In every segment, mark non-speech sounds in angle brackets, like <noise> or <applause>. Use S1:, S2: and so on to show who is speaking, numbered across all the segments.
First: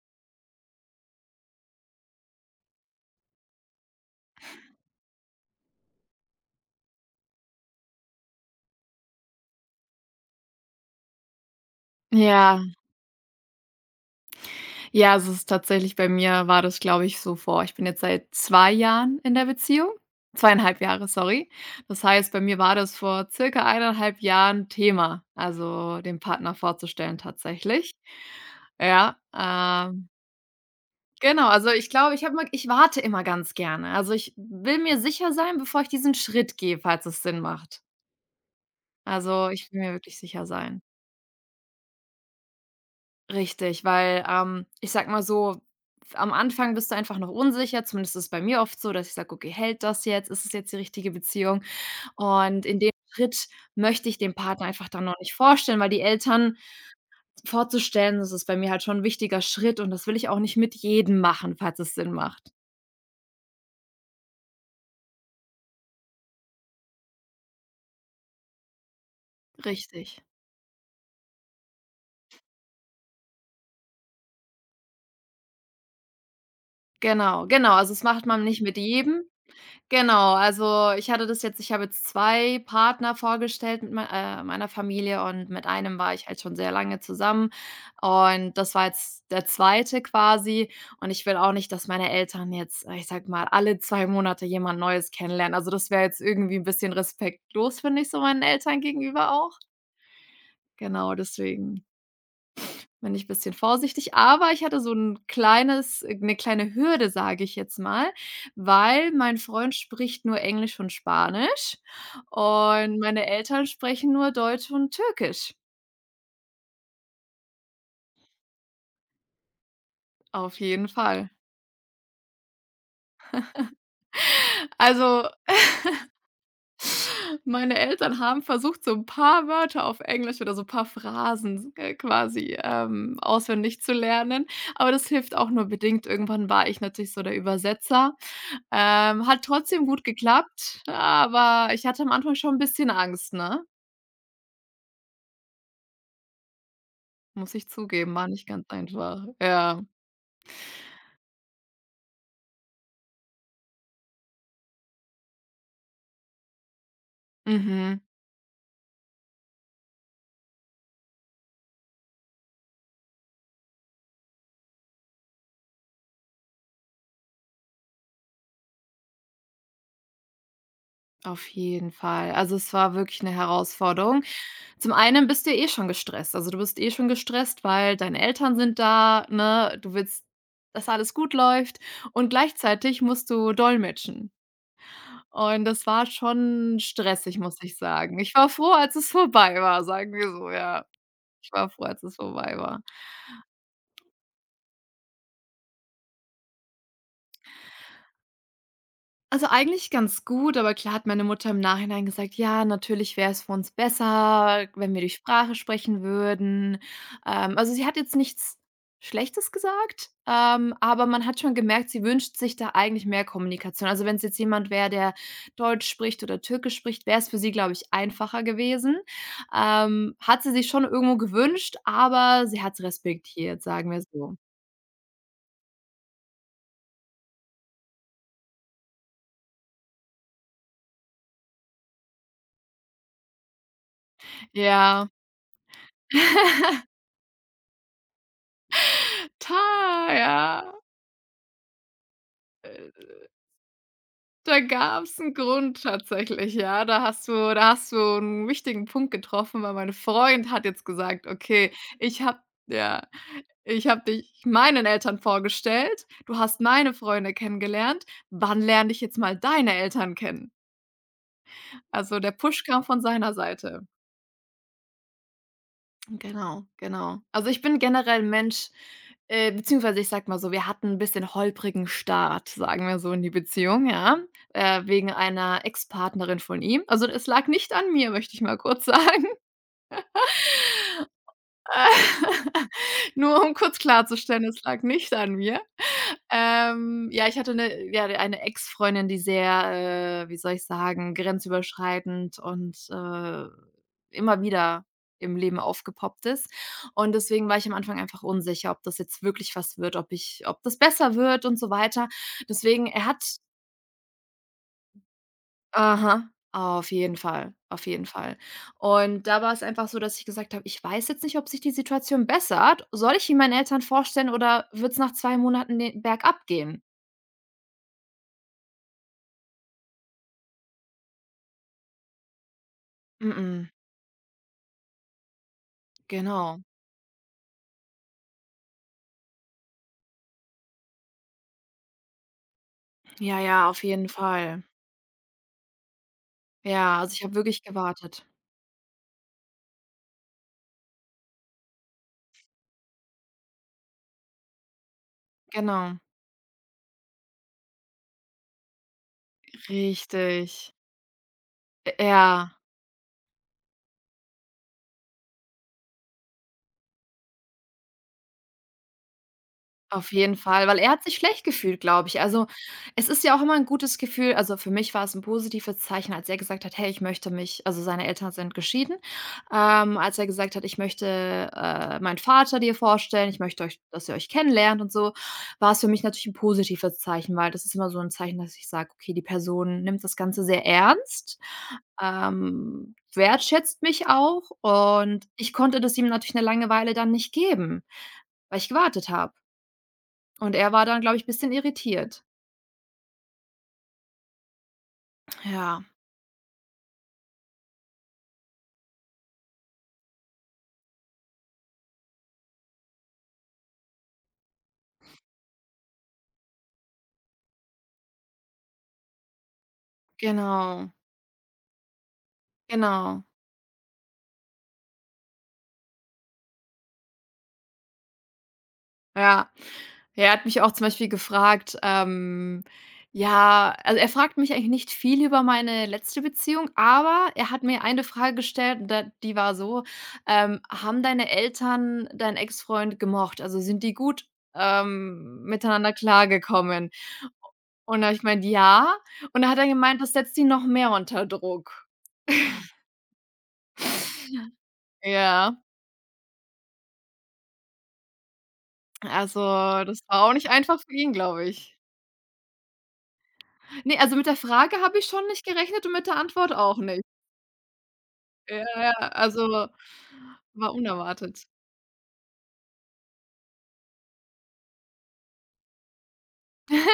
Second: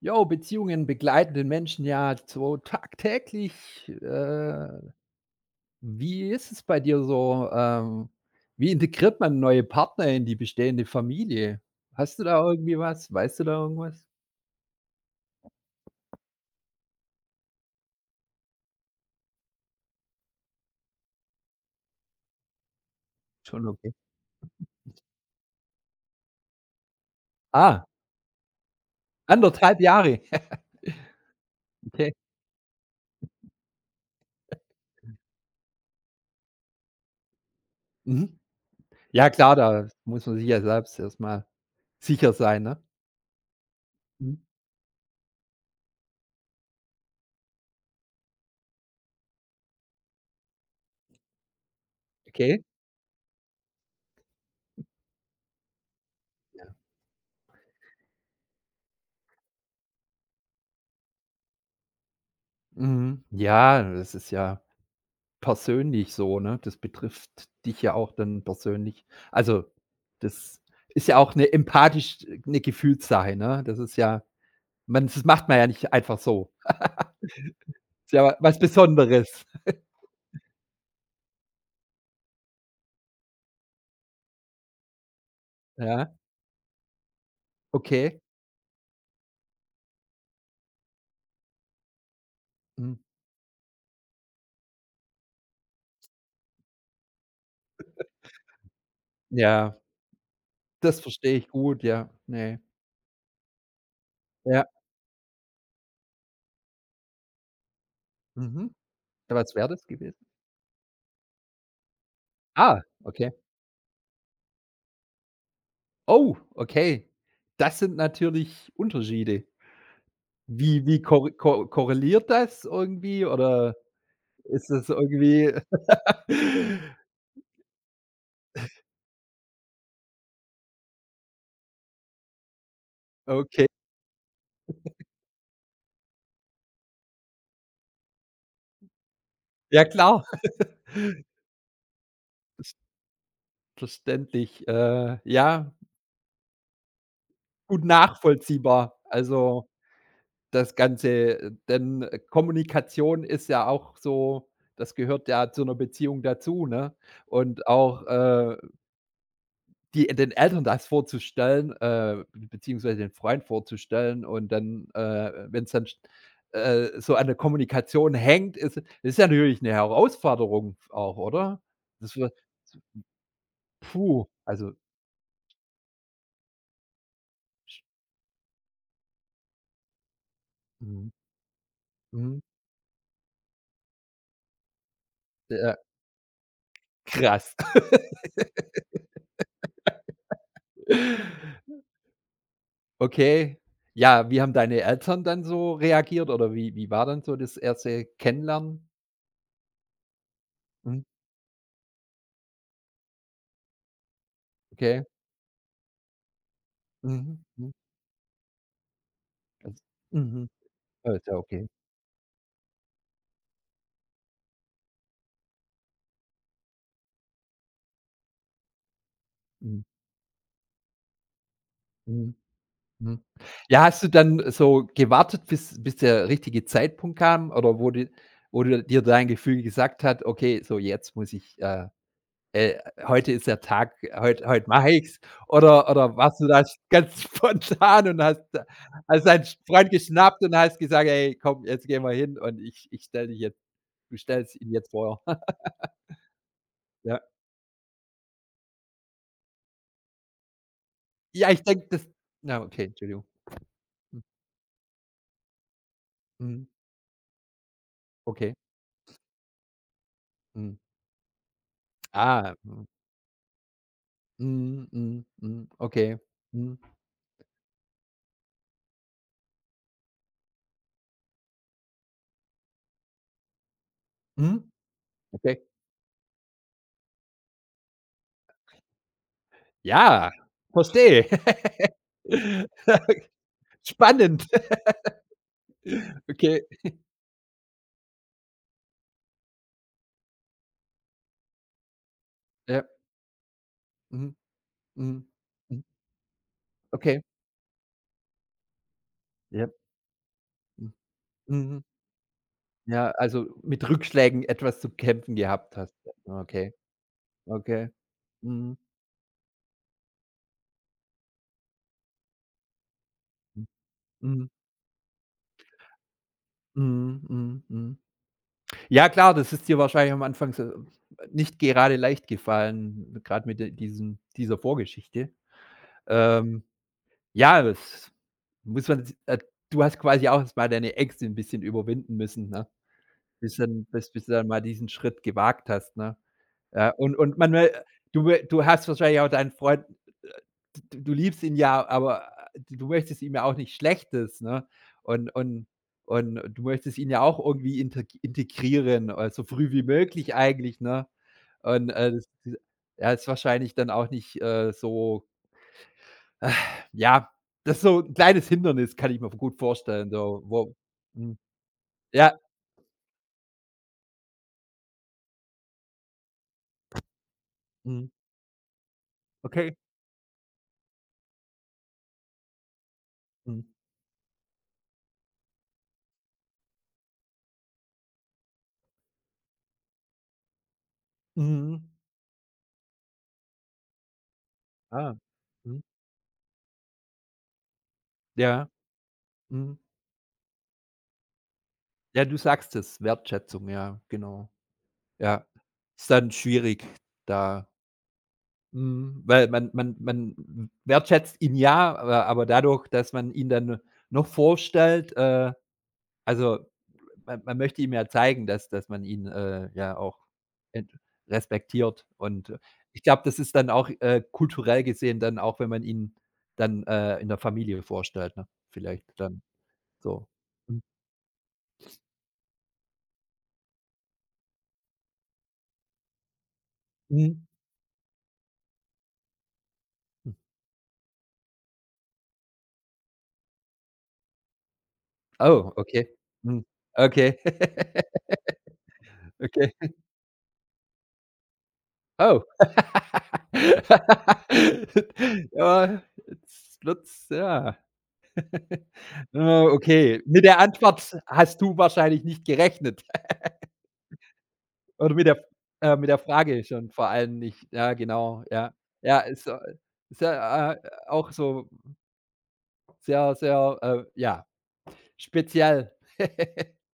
S1: Jo, Beziehungen begleiten den Menschen ja so tagtäglich. Äh, Wie ist es bei dir so? Wie integriert man neue Partner in die bestehende Familie? Hast du da
S2: Ja,
S1: irgendwie was? Weißt du da irgendwas?
S2: ja, es ist tatsächlich bei mir war das, glaube ich, so vor ich bin jetzt seit 2 Jahren in der Beziehung. 2,5 Jahre, sorry. Das heißt, bei mir war das vor circa
S1: Schon okay.
S2: 1,5 Jahren Thema, also den Partner vorzustellen
S1: Ah,
S2: tatsächlich. Ja,
S1: anderthalb Jahre. <laughs>
S2: genau, also ich
S1: Okay.
S2: glaube, ich warte immer ganz gerne. Also, ich will mir sicher sein, bevor ich diesen Schritt gehe, falls es Sinn macht.
S1: Mhm. Ja
S2: Also,
S1: klar,
S2: ich will
S1: da
S2: mir wirklich
S1: muss man
S2: sicher
S1: sich ja
S2: sein.
S1: selbst erstmal sicher sein, ne?
S2: Richtig, weil,
S1: Mhm.
S2: ich sag mal so, am Anfang bist du einfach noch unsicher, zumindest ist es bei mir oft so, dass ich sage: „Okay, hält das jetzt? Ist es jetzt die richtige Beziehung?“
S1: Okay.
S2: Und in dem Schritt möchte ich dem Partner einfach dann noch nicht vorstellen, weil die Eltern vorzustellen, das ist bei mir halt schon ein wichtiger Schritt und das will ich auch nicht mit jedem machen, falls es Sinn macht.
S1: Mhm. Ja, das ist ja persönlich so, ne? Das betrifft dich ja auch dann persönlich. Also,
S2: Richtig.
S1: das ist ja auch 'ne empathisch 'ne Gefühlssache, ne? Das ist ja man das macht man ja nicht einfach so.
S2: Genau, genau. Also, es
S1: Ist
S2: macht
S1: ja
S2: man
S1: was
S2: nicht mit jedem.
S1: Besonderes.
S2: Genau, also ich habe jetzt 2 Partner vorgestellt mit meiner Familie und mit einem war
S1: Ja,
S2: ich halt schon sehr lange zusammen
S1: okay.
S2: und das war jetzt der zweite quasi und ich will auch nicht, dass meine Eltern jetzt,
S1: Mhm.
S2: ich sag mal, alle 2 Monate jemand Neues kennenlernen. Also, das wäre jetzt irgendwie ein bisschen respektlos, finde ich, so meinen Eltern gegenüber auch.
S1: Ja, das
S2: Genau,
S1: verstehe ich
S2: deswegen.
S1: gut, ja. Ne.
S2: Bin ich bisschen vorsichtig, aber ich
S1: Ja.
S2: hatte so 'n kleines 'ne kleine Hürde, sage ich jetzt mal,
S1: Mhm.
S2: weil mein
S1: Was wäre
S2: Freund
S1: das
S2: spricht
S1: gewesen?
S2: nur Englisch und Spanisch
S1: Ah,
S2: und meine
S1: okay.
S2: Eltern sprechen nur Deutsch und Türkisch,
S1: Oh, okay. Das sind natürlich Unterschiede.
S2: auf
S1: Wie
S2: jeden
S1: wie
S2: Fall.
S1: korre ko Korreliert das irgendwie oder ist es
S2: Also,
S1: irgendwie? <laughs>
S2: meine Eltern haben versucht, so 'n paar Wörter auf Englisch oder so paar Phrasen, quasi,
S1: Okay.
S2: auswendig zu lernen, aber das hilft auch nur bedingt. Irgendwann war ich natürlich so der Übersetzer. Hat
S1: Ja
S2: trotzdem gut
S1: klar,
S2: geklappt, aber ich hatte am Anfang schon 'n
S1: das
S2: bisschen Angst, ne?
S1: verständlich. Ja,
S2: Muss ich
S1: gut
S2: zugeben, war nicht ganz
S1: nachvollziehbar.
S2: einfach.
S1: Also,
S2: Ja.
S1: das Ganze denn Kommunikation ist ja auch so, das gehört ja zu einer Beziehung dazu, ne? Und
S2: Mhm.
S1: auch, die den Eltern das vorzustellen, beziehungsweise den Freund vorzustellen und dann, wenn es dann sch so an der Kommunikation hängt, ist ja natürlich eine Herausforderung auch,
S2: Auf
S1: oder?
S2: jeden
S1: Das
S2: Fall. Also, es war wirklich 'ne Herausforderung.
S1: Puh, also
S2: Zum einen bist du ja eh schon gestresst. Also, du bist eh schon gestresst,
S1: sch
S2: weil deine Eltern sind da, ne? Du willst, dass
S1: mhm,
S2: alles gut läuft und
S1: mhm,
S2: gleichzeitig musst du dolmetschen. Und
S1: ja,
S2: das war schon stressig,
S1: krass.
S2: muss ich sagen. Ich war froh, als es vorbei war, sagen wir so, ja. Ich war froh,
S1: <laughs>
S2: als es vorbei war.
S1: Okay. Ja, wie haben deine Eltern dann so reagiert oder wie war dann so das erste Kennenlernen?
S2: Also, eigentlich ganz gut, aber klar
S1: Mhm,
S2: hat meine Mutter im Nachhinein gesagt: „Ja, natürlich wäre es für uns besser, wenn wir
S1: okay.
S2: die Sprache sprechen würden.“
S1: Mhm,
S2: Also,
S1: mhm.
S2: sie hat jetzt nichts Schlechtes
S1: Also
S2: gesagt,
S1: mhm,
S2: aber
S1: ah,
S2: man
S1: ist ja
S2: hat schon
S1: okay.
S2: gemerkt, sie wünscht sich da eigentlich mehr Kommunikation. Also, wenn es jetzt jemand wäre, der Deutsch spricht oder Türkisch spricht, wäre es für sie, glaube ich, einfacher gewesen.
S1: Mhm,
S2: Hat sie sich schon irgendwo gewünscht,
S1: mhm,
S2: aber sie hat's
S1: mhm.
S2: respektiert,
S1: Ja,
S2: sagen wir
S1: hast du
S2: so.
S1: dann so gewartet, bis der richtige Zeitpunkt kam oder wo du dir dein Gefühl gesagt hat: „Okay, so jetzt muss ich, Äh, heute ist der Tag. Heut mache
S2: Ja,
S1: ich's. Oder warst du da <laughs> ganz spontan und hast da hast deinen Freund
S2: total,
S1: geschnappt und
S2: ja.
S1: hast gesagt: „Hey, komm, jetzt gehen wir hin und ich stelle dich jetzt, du
S2: Da
S1: stellst ihn jetzt
S2: gab's
S1: vor.“
S2: 'n
S1: <laughs>
S2: Grund tatsächlich, ja. Da
S1: Ja.
S2: hast du da hast du 'n wichtigen Punkt getroffen, weil mein Freund hat jetzt gesagt:
S1: Ja, ich
S2: „Okay,
S1: denke, das,
S2: ich habe
S1: na, okay,
S2: ja,
S1: Entschuldigung.
S2: ich habe
S1: Hm,
S2: dich meinen Eltern vorgestellt. Du hast
S1: mhm,
S2: meine Freunde kennengelernt.
S1: okay,
S2: Wann lerne ich jetzt mal deine Eltern kennen?“
S1: mhm.
S2: Also, der
S1: Ah,
S2: Push kam
S1: mhm,
S2: von seiner Seite.
S1: mhm, mhm, mhm, okay,
S2: Genau,
S1: mhm,
S2: genau. Also, ich bin generell 'n Mensch beziehungsweise ich sag mal so, wir hatten ein bisschen holprigen Start, sagen wir so, in die Beziehung, ja,
S1: mhm,
S2: wegen
S1: okay.
S2: einer Ex-Partnerin von ihm. Also, es lag nicht an mir, möchte ich mal kurz sagen.
S1: Ja, verstehe. <laughs>
S2: <laughs> Nur um kurz klarzustellen,
S1: Spannend.
S2: es lag nicht an mir.
S1: Okay,
S2: Ja, ich hatte eine Ex-Freundin, die sehr, wie soll ich sagen, grenzüberschreitend und,
S1: ja, mhm,
S2: immer wieder
S1: mhm,
S2: im Leben
S1: mhm,
S2: aufgepoppt ist. Und
S1: okay,
S2: deswegen war ich am Anfang einfach unsicher, ob das jetzt wirklich
S1: ja.
S2: was wird, ob ich ob das besser wird und so
S1: Mhm.
S2: weiter. Deswegen er
S1: Ja,
S2: hat.
S1: also mit Rückschlägen etwas zu kämpfen gehabt hast.
S2: Aha,
S1: Okay,
S2: auf jeden Fall, auf
S1: okay.
S2: jeden Fall.
S1: Mhm.
S2: Und da war es einfach so, dass ich gesagt habe: „Ich weiß jetzt nicht, ob sich die Situation bessert. Soll ich ihn meinen
S1: Mhm.
S2: Eltern vorstellen
S1: Mhm.
S2: oder wird's nach 2 Monaten ne bergab gehen?“
S1: Mhm. Mhm. Ja klar, das ist dir wahrscheinlich am Anfang so nicht gerade leicht gefallen, gerade mit
S2: Mm.
S1: de diesem, dieser Vorgeschichte.
S2: Genau.
S1: Ähm, ja, das muss man, äh, du hast quasi auch erst mal deine Ängste ein bisschen überwinden müssen, ne?
S2: Ja,
S1: Bis
S2: ja, auf
S1: dann
S2: jeden
S1: bis bis du dann mal
S2: Fall.
S1: diesen Schritt gewagt hast, ne? Ja,
S2: Ja, also, ich habe
S1: und man
S2: wirklich gewartet.
S1: will du hast wahrscheinlich auch deinen Freund, äh, d du liebst ihn ja, aber du möchtest ihm ja auch nicht Schlechtes, ne? Und
S2: Genau.
S1: du möchtest ihn ja auch irgendwie integrieren, so früh wie möglich
S2: Richtig.
S1: eigentlich, ne? Und,
S2: J
S1: das
S2: ja.
S1: ja, ist wahrscheinlich dann auch nicht, so, ja, das ist so 'n kleines Hindernis, kann ich mir gut
S2: Auf
S1: vorstellen,
S2: jeden
S1: so,
S2: Fall,
S1: wo
S2: weil er hat sich
S1: mhm.
S2: schlecht gefühlt, glaube ich.
S1: Ja,
S2: Also, es ist ja auch immer 'n gutes Gefühl also, für mich war es 'n positives Zeichen, als er gesagt hat: „Hey, ich möchte mich“, also, seine
S1: mhm,
S2: Eltern sind geschieden.
S1: okay.
S2: Als er gesagt hat: „Ich möchte, meinen Vater dir vorstellen, ich möchte
S1: Mhm.
S2: euch dass ihr euch kennenlernt“ und so, war es für mich natürlich 'n positives Zeichen, weil das ist immer so 'n Zeichen, dass ich sage: „Okay, die Person nimmt das Ganze sehr ernst,
S1: Mhm.
S2: wertschätzt mich auch“
S1: Ah,
S2: und ich konnte
S1: mhm.
S2: das ihm natürlich 'ne Langeweile dann nicht geben, weil
S1: Ja,
S2: ich gewartet habe.
S1: mhm.
S2: Und er war dann, glaube ich, bisschen irritiert.
S1: Ja, du sagst es, Wertschätzung, ja, genau. Ja,
S2: Ja.
S1: ist dann schwierig da, mhm, weil man wertschätzt ihn ja, aber dadurch, dass man ihn dann noch vorstellt, also man möchte ihm ja zeigen, dass man ihn, ja auch
S2: Genau,
S1: ent respektiert und ich glaube,
S2: genau.
S1: das ist dann auch, kulturell gesehen dann auch, wenn man ihn dann, in der Familie vorstellt, ne? Vielleicht dann
S2: Ja.
S1: so.
S2: Er hat mich auch
S1: Mhm.
S2: zum Beispiel gefragt, ja, also er fragt mich eigentlich nicht viel über meine letzte Beziehung, aber er hat mir eine Frage gestellt und da die war so:
S1: Mhm.
S2: Haben deine Eltern deinen Ex-Freund gemocht? Also, sind die gut,
S1: Oh,
S2: miteinander
S1: okay. Mhm.
S2: klargekommen?“
S1: Okay.
S2: Und da habe ich
S1: <laughs>
S2: gemeint: „Ja.“ Und da hat er
S1: Okay.
S2: gemeint, das setzt ihn noch mehr unter Druck.
S1: Oh. <laughs>
S2: <laughs> Ja.
S1: Ja, jetzt wird's ja. <laughs>
S2: Also,
S1: Ah,
S2: das
S1: okay.
S2: war auch
S1: Mit
S2: nicht
S1: der
S2: einfach für ihn,
S1: Antwort
S2: glaube
S1: hast
S2: ich.
S1: du wahrscheinlich nicht gerechnet. <laughs>
S2: Ne, also mit der Frage habe ich
S1: Oder
S2: schon nicht gerechnet und mit
S1: mit
S2: der
S1: der
S2: Antwort
S1: Frage
S2: auch
S1: schon
S2: nicht.
S1: vor allem nicht. Ja, genau,
S2: Ja,
S1: ja.
S2: ja,
S1: Ja, ist,
S2: also
S1: ist
S2: war
S1: ja, äh, auch
S2: unerwartet.
S1: so sehr, sehr, ja, speziell. <laughs>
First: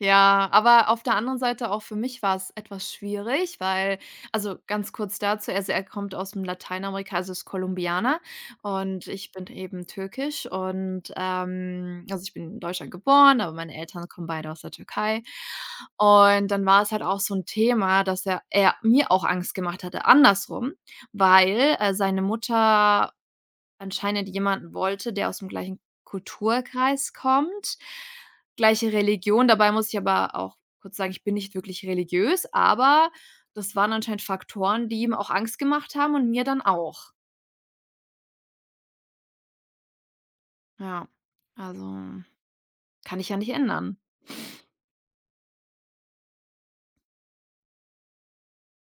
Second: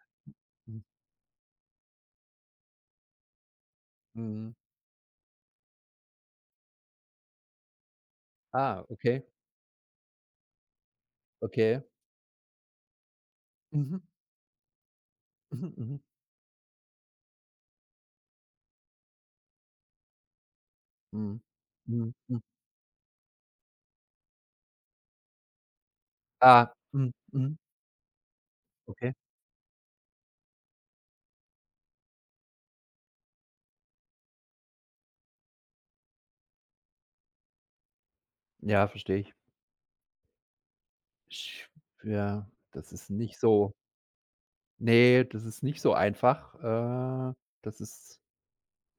S2: Ja,
S1: Mhm.
S2: aber auf der anderen Seite auch für mich war es etwas schwierig, weil
S1: Mhm.
S2: also ganz kurz dazu, also er kommt aus'm Lateinamerika, also ist Kolumbianer
S1: Ah,
S2: und
S1: okay,
S2: ich bin eben türkisch und,
S1: okay.
S2: also ich bin in Deutschland geboren, aber meine
S1: Mhm,
S2: Eltern kommen beide aus der Türkei.
S1: mhm, mhm.
S2: Und dann war es halt auch so ein Thema, dass er mir auch Angst gemacht hatte, andersrum,
S1: Mhm.
S2: weil,
S1: Mhm.
S2: seine
S1: Mhm.
S2: Mutter anscheinend jemanden wollte, der aus dem gleichen
S1: Ah,
S2: Kulturkreis
S1: mhm, mhm,
S2: kommt, gleiche
S1: okay.
S2: Religion. Dabei muss ich aber auch kurz sagen, ich bin nicht wirklich religiös, aber das waren anscheinend Faktoren, die ihm auch Angst gemacht haben und mir dann auch.
S1: Ja, verstehe ich.
S2: Ja,
S1: Sch
S2: also
S1: Ja, das ist
S2: kann ich ja
S1: nicht
S2: nicht
S1: so,
S2: ändern.
S1: ne, das ist nicht so einfach. Das ist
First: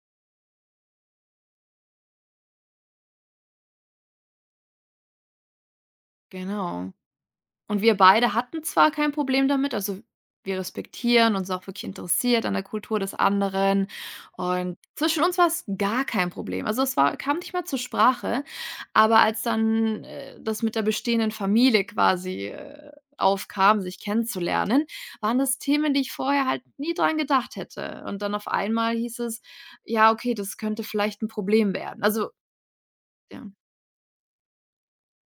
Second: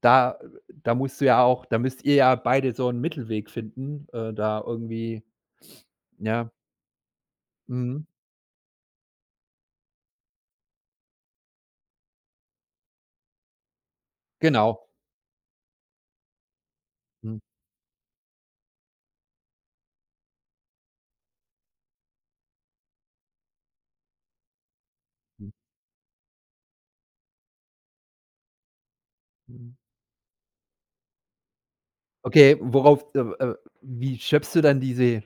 S1: da Da musst du ja auch, da müsst ihr ja beide so 'n Mittelweg finden, da irgendwie, ja,
S2: Genau. Und wir
S1: mhm,
S2: beide hatten zwar kein Problem damit, also wir respektieren uns auch wirklich interessiert an der Kultur des anderen und
S1: genau.
S2: zwischen uns war es gar kein Problem. Also, es war kam
S1: Mhm,
S2: nicht mal zur Sprache, aber als dann, das mit der bestehenden Familie quasi, aufkam, sich kennenzulernen, waren
S1: mhm,
S2: das Themen, die ich vorher halt nie dran gedacht hätte. Und dann auf einmal hieß es:
S1: mhm.
S2: „Ja, okay, das könnte vielleicht ein Problem werden.“ Also,
S1: Okay, worauf
S2: ja.
S1: wie schöpfst du dann diese,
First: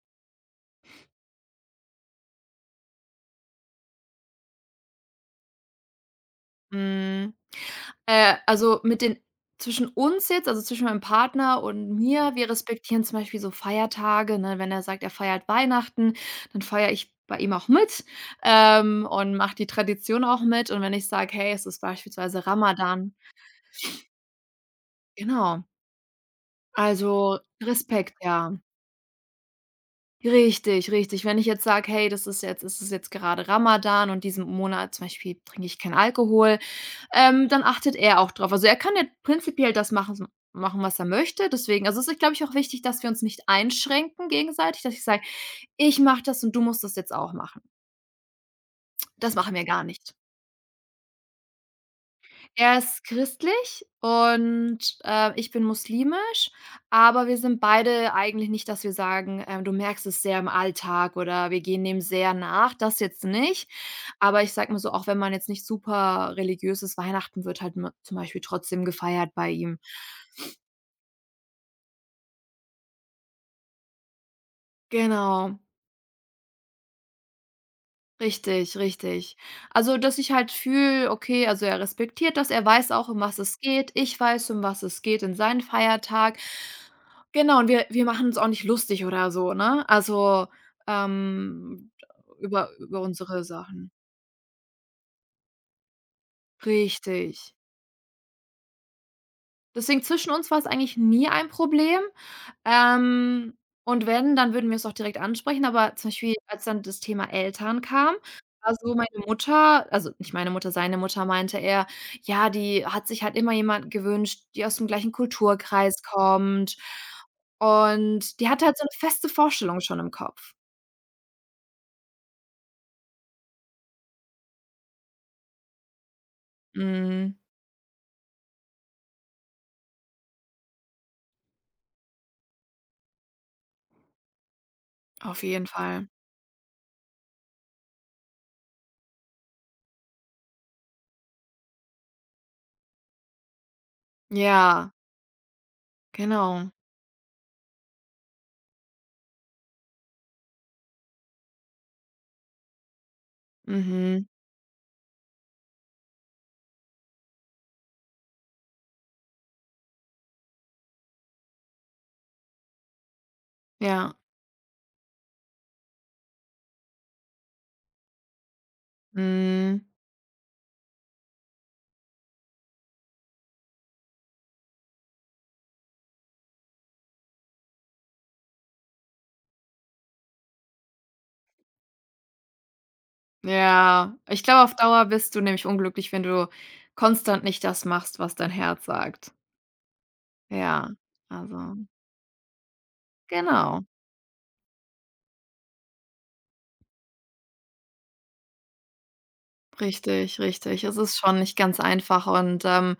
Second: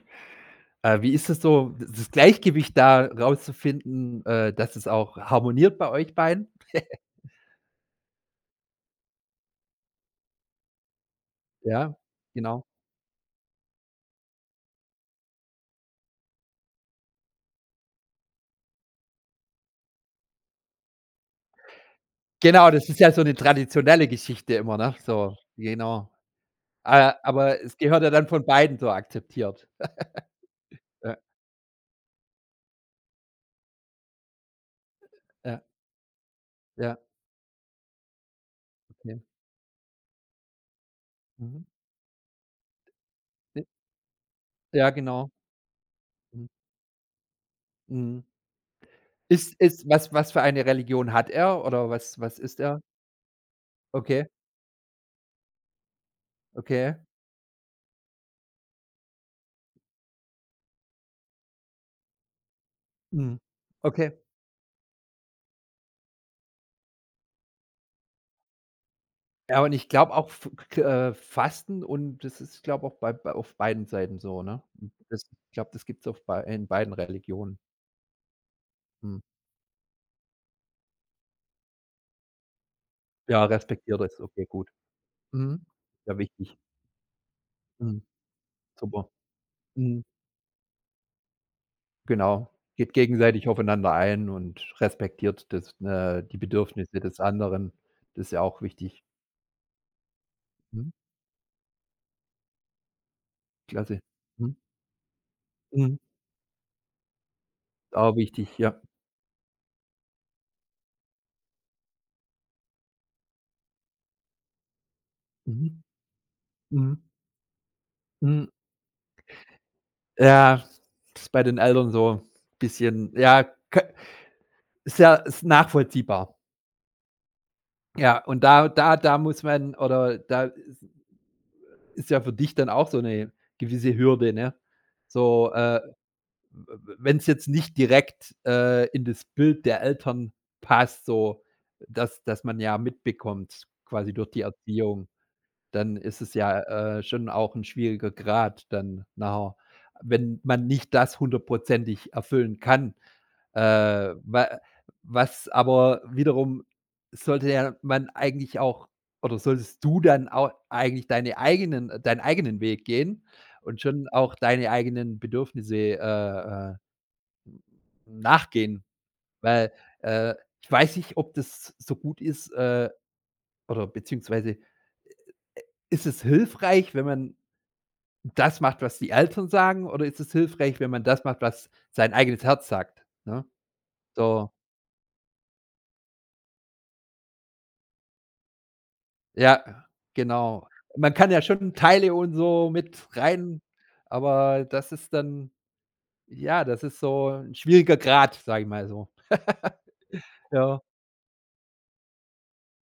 S1: wie ist es so, das Gleichgewicht da rauszufinden, dass es auch harmoniert bei euch beiden?
S2: Mhm. Also mit den zwischen uns jetzt, also zwischen meinem Partner und
S1: Ja,
S2: mir, mhm, wir
S1: genau.
S2: respektieren zum Beispiel so Feiertage, ne? Wenn er sagt, er feiert Weihnachten, dann feiere ich bei ihm auch mit, und mache die Tradition auch mit. Und wenn ich sage: „Hey, es ist beispielsweise
S1: Genau, das ist ja
S2: Ramadan“,
S1: so 'ne traditionelle Geschichte immer, ne? So,
S2: genau.
S1: genau.
S2: Also
S1: Aber es gehört ja
S2: Respekt,
S1: dann von
S2: ja.
S1: beiden so akzeptiert.
S2: Richtig,
S1: Ja,
S2: richtig. Wenn ich jetzt sage: „Hey, das ist jetzt es ist jetzt gerade Ramadan und diesen Monat zum Beispiel
S1: ja,
S2: trinke ich keinen Alkohol“.
S1: ja,
S2: Dann achtet er auch drauf. Also, er kann ja
S1: okay.
S2: prinzipiell das machen so, machen, was er möchte.
S1: Mhm.
S2: Deswegen also, es ist, glaube ich, auch wichtig, dass wir uns nicht
S1: J
S2: einschränken gegenseitig,
S1: Ja,
S2: dass ich sage:
S1: genau.
S2: „Ich mache das
S1: Mhm,
S2: und du musst das jetzt auch machen.“
S1: mhm.
S2: Das machen wir gar
S1: Ist
S2: nicht.
S1: was für eine Religion hat er oder was ist
S2: Er
S1: er?
S2: ist christlich
S1: Okay,
S2: und, ich bin muslimisch,
S1: okay.
S2: aber wir sind beide eigentlich nicht, dass wir sagen, „Du merkst es sehr im Alltag“ oder „Wir gehen dem sehr nach“, das jetzt
S1: Mhm.
S2: nicht.
S1: Okay.
S2: Aber ich sage mal so, auch wenn man jetzt nicht super religiös ist, Weihnachten wird halt m zum Beispiel trotzdem gefeiert bei
S1: Ja, und
S2: ihm.
S1: ich glaube auch f k Fasten und das ist, glaube auch bei bei auf beiden Seiten so, ne? Und das ich
S2: Genau,
S1: glaube, das gibt's auf bei in beiden Religionen.
S2: richtig,
S1: Mhm.
S2: richtig. Also, dass ich halt fühle, okay, also, er respektiert das, er weiß auch, um was
S1: Ja,
S2: es geht.
S1: respektiere
S2: Ich
S1: das. Okay,
S2: weiß, um
S1: gut.
S2: was es geht in seinen
S1: Mhm. Sehr
S2: Feiertag.
S1: wichtig.
S2: Genau, und wir
S1: Mhm.
S2: wir machen uns auch nicht lustig
S1: Super.
S2: oder so, ne?
S1: Mhm.
S2: Also, ähm,
S1: Genau.
S2: über
S1: Geht
S2: über unsere
S1: gegenseitig
S2: Sachen.
S1: aufeinander ein und respektiert das, die Bedürfnisse des
S2: Richtig.
S1: anderen. Das ist ja auch wichtig.
S2: Deswegen zwischen uns war es
S1: Mhm.
S2: eigentlich nie ein Problem. Ähm,
S1: Klasse.
S2: und wenn, dann
S1: Mhm.
S2: würden wir es auch direkt ansprechen, aber
S1: Mhm.
S2: zum Beispiel, als dann das Thema Eltern kam,
S1: Auch wichtig, ja.
S2: also meine Mutter also nicht meine Mutter, seine Mutter meinte er, ja, die hat sich halt immer jemand gewünscht, die aus dem gleichen
S1: Mhm.
S2: Kulturkreis kommt.
S1: Mhm.
S2: Und die
S1: Mhm.
S2: hatte halt so 'ne feste Vorstellung schon im Kopf.
S1: Ja, das ist bei den Eltern so 'n bisschen ja, kö ist ja ist nachvollziehbar.
S2: Mhm,
S1: Ja, und da muss man oder da ist ist ja für dich dann auch so 'ne gewisse Hürde, ne?
S2: auf
S1: So,
S2: jeden Fall.
S1: wenn es jetzt nicht direkt, in das Bild der Eltern passt, so, dass, dass man ja mitbekommt, quasi durch die
S2: Ja,
S1: Erziehung, dann ist es
S2: genau.
S1: ja, schon auch ein schwieriger Grad dann nachher, wenn man nicht das hundertprozentig erfüllen kann.
S2: Mhm,
S1: Wa was aber wiederum sollte ja man eigentlich auch, oder solltest du dann auch eigentlich deinen eigenen Weg gehen und schon
S2: ja,
S1: auch deine eigenen Bedürfnisse, nachgehen, weil,
S2: mhm.
S1: äh, ich weiß nicht, ob das so gut ist, oder beziehungsweise ist es hilfreich, wenn man das macht, was die Eltern sagen, oder ist es hilfreich, wenn man das macht, was sein eigenes Herz sagt, ne?
S2: Ja, ich
S1: So,
S2: glaube, auf Dauer bist du nämlich unglücklich, wenn du konstant nicht das machst, was dein Herz sagt.
S1: ja, genau.
S2: Ja,
S1: Man kann ja schon
S2: also
S1: Teile und so mit rein,
S2: genau,
S1: aber das ist dann ja, das ist so ein schwieriger Grad, sage ich mal so.
S2: richtig,
S1: Ja,
S2: richtig. Es ist schon nicht ganz einfach und,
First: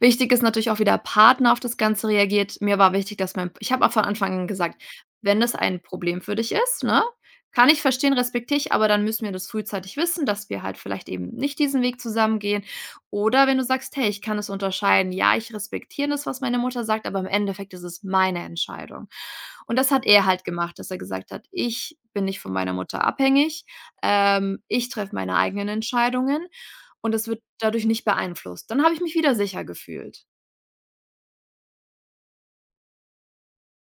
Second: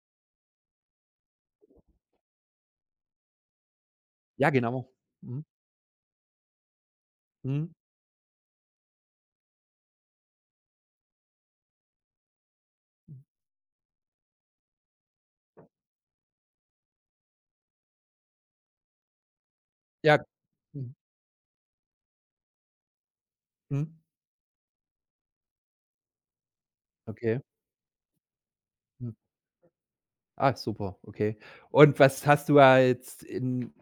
S2: wichtig ist natürlich auch, wie der Partner auf das Ganze reagiert. Mir war wichtig, dass mein ich habe auch von Anfang an
S1: ja,
S2: gesagt:
S1: genau.
S2: „Wenn
S1: Mhm,
S2: das ein Problem für dich ist, ne,
S1: mhm.
S2: kann ich verstehen, respektiere ich, aber dann müssen wir das frühzeitig wissen, dass wir halt vielleicht eben nicht diesen Weg zusammen gehen.“ Oder wenn du sagst: „Hey, ich kann es unterscheiden. Ja, ich respektiere das, was meine Mutter sagt, aber im Endeffekt ist es meine Entscheidung.“ Und das hat
S1: Ja,
S2: er halt gemacht, dass
S1: mhm,
S2: er gesagt hat: „Ich bin nicht von meiner Mutter abhängig.
S1: mhm.
S2: Ich treffe meine eigenen Entscheidungen und es
S1: Okay.
S2: wird dadurch nicht beeinflusst. Dann habe ich
S1: Mhm.
S2: mich wieder sicher gefühlt.“
S1: Ah, super, okay. Und was hast du ja jetzt in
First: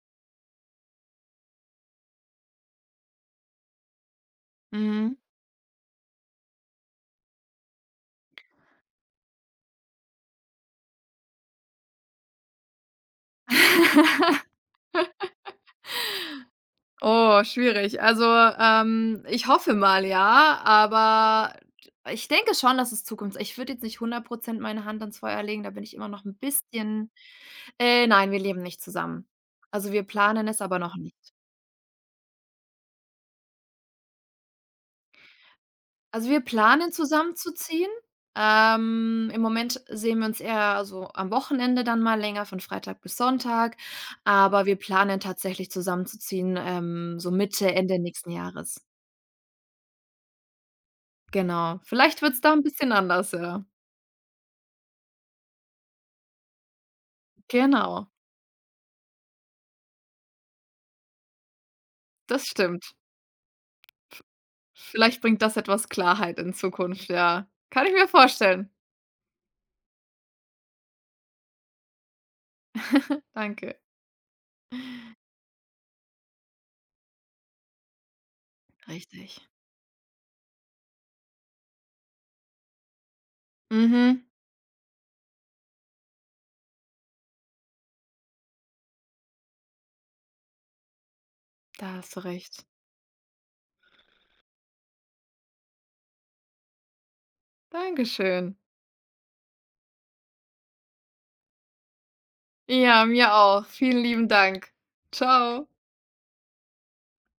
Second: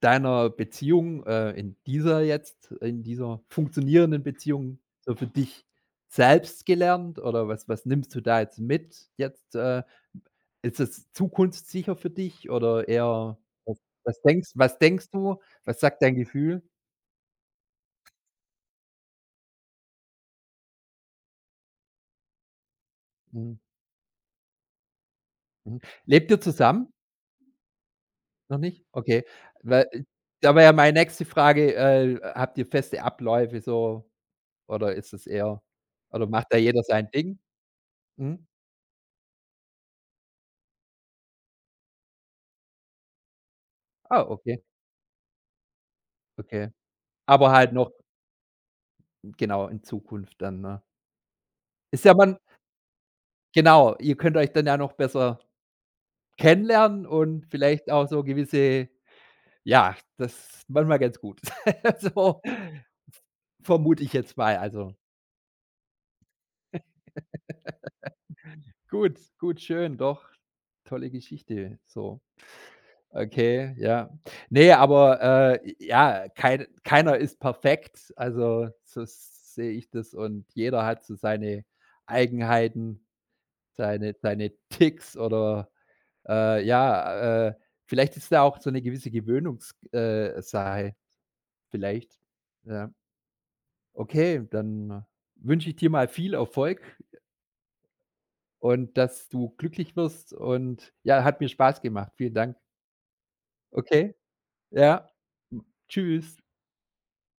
S1: deiner Beziehung, in dieser jetzt in dieser funktionierenden Beziehung so
S2: Mhm.
S1: für dich selbst gelernt oder was nimmst du da jetzt mit jetzt, ist es zukunftssicher für dich oder eher was
S2: <laughs>
S1: was denkst du? Was sagt dein Gefühl?
S2: Oh, schwierig. Also, ich hoffe mal ja, aber ich denke schon, dass es Zukunft. Ich
S1: Mhm,
S2: würde jetzt nicht 100% meine Hand ans Feuer legen, da
S1: mhm.
S2: bin ich immer noch
S1: Lebt
S2: 'n
S1: ihr zusammen?
S2: bisschen nein, wir
S1: Noch
S2: leben nicht
S1: nicht? Okay,
S2: zusammen.
S1: weil
S2: Also, wir planen
S1: da
S2: es,
S1: wäre ja
S2: aber noch
S1: meine
S2: nicht.
S1: nächste Frage, habt ihr feste Abläufe so, oder ist es eher, oder
S2: Also, wir
S1: macht da jeder
S2: planen
S1: sein Ding?
S2: zusammenzuziehen.
S1: Mhm.
S2: Im Moment sehen wir uns eher so am Wochenende dann mal länger, von Freitag bis Sonntag,
S1: Ah, okay,
S2: aber wir planen tatsächlich zusammenzuziehen,
S1: okay.
S2: so
S1: Aber
S2: Mitte,
S1: halt noch
S2: Ende nächsten Jahres.
S1: genau, in Zukunft dann, ne?
S2: Genau.
S1: Ist ja
S2: Vielleicht wird
S1: man
S2: es da ein bisschen anders, ja.
S1: genau, ihr könnt euch dann ja noch besser kennenlernen und vielleicht auch
S2: Genau,
S1: so gewisse ja, das ist manchmal ganz gut. <laughs> So
S2: das stimmt.
S1: vermute ich jetzt mal. Also,
S2: Vielleicht bringt das etwas Klarheit in Zukunft, ja. Kann ich mir vorstellen.
S1: gut, gut, schön, doch, tolle Geschichte, so.
S2: <laughs>
S1: Okay,
S2: Danke.
S1: ja. Ne, aber, ja, keiner ist perfekt. Also, so
S2: Richtig.
S1: sehe ich das und jeder hat so seine Eigenheiten,
S2: Mhm,
S1: seine Ticks oder, äh, ja, äh, vielleicht ist da auch so eine gewisse Gewöhnungs- Sache,
S2: da
S1: vielleicht.
S2: hast du recht.
S1: Ja. Okay, dann wünsche ich dir mal viel Erfolg
S2: Dankeschön.
S1: und dass du glücklich wirst und ja, hat mir Spaß gemacht. Vielen Dank.
S2: Ja, mir auch. Vielen
S1: Okay,
S2: lieben Dank.
S1: ja.
S2: Ciao.
S1: Tschüss.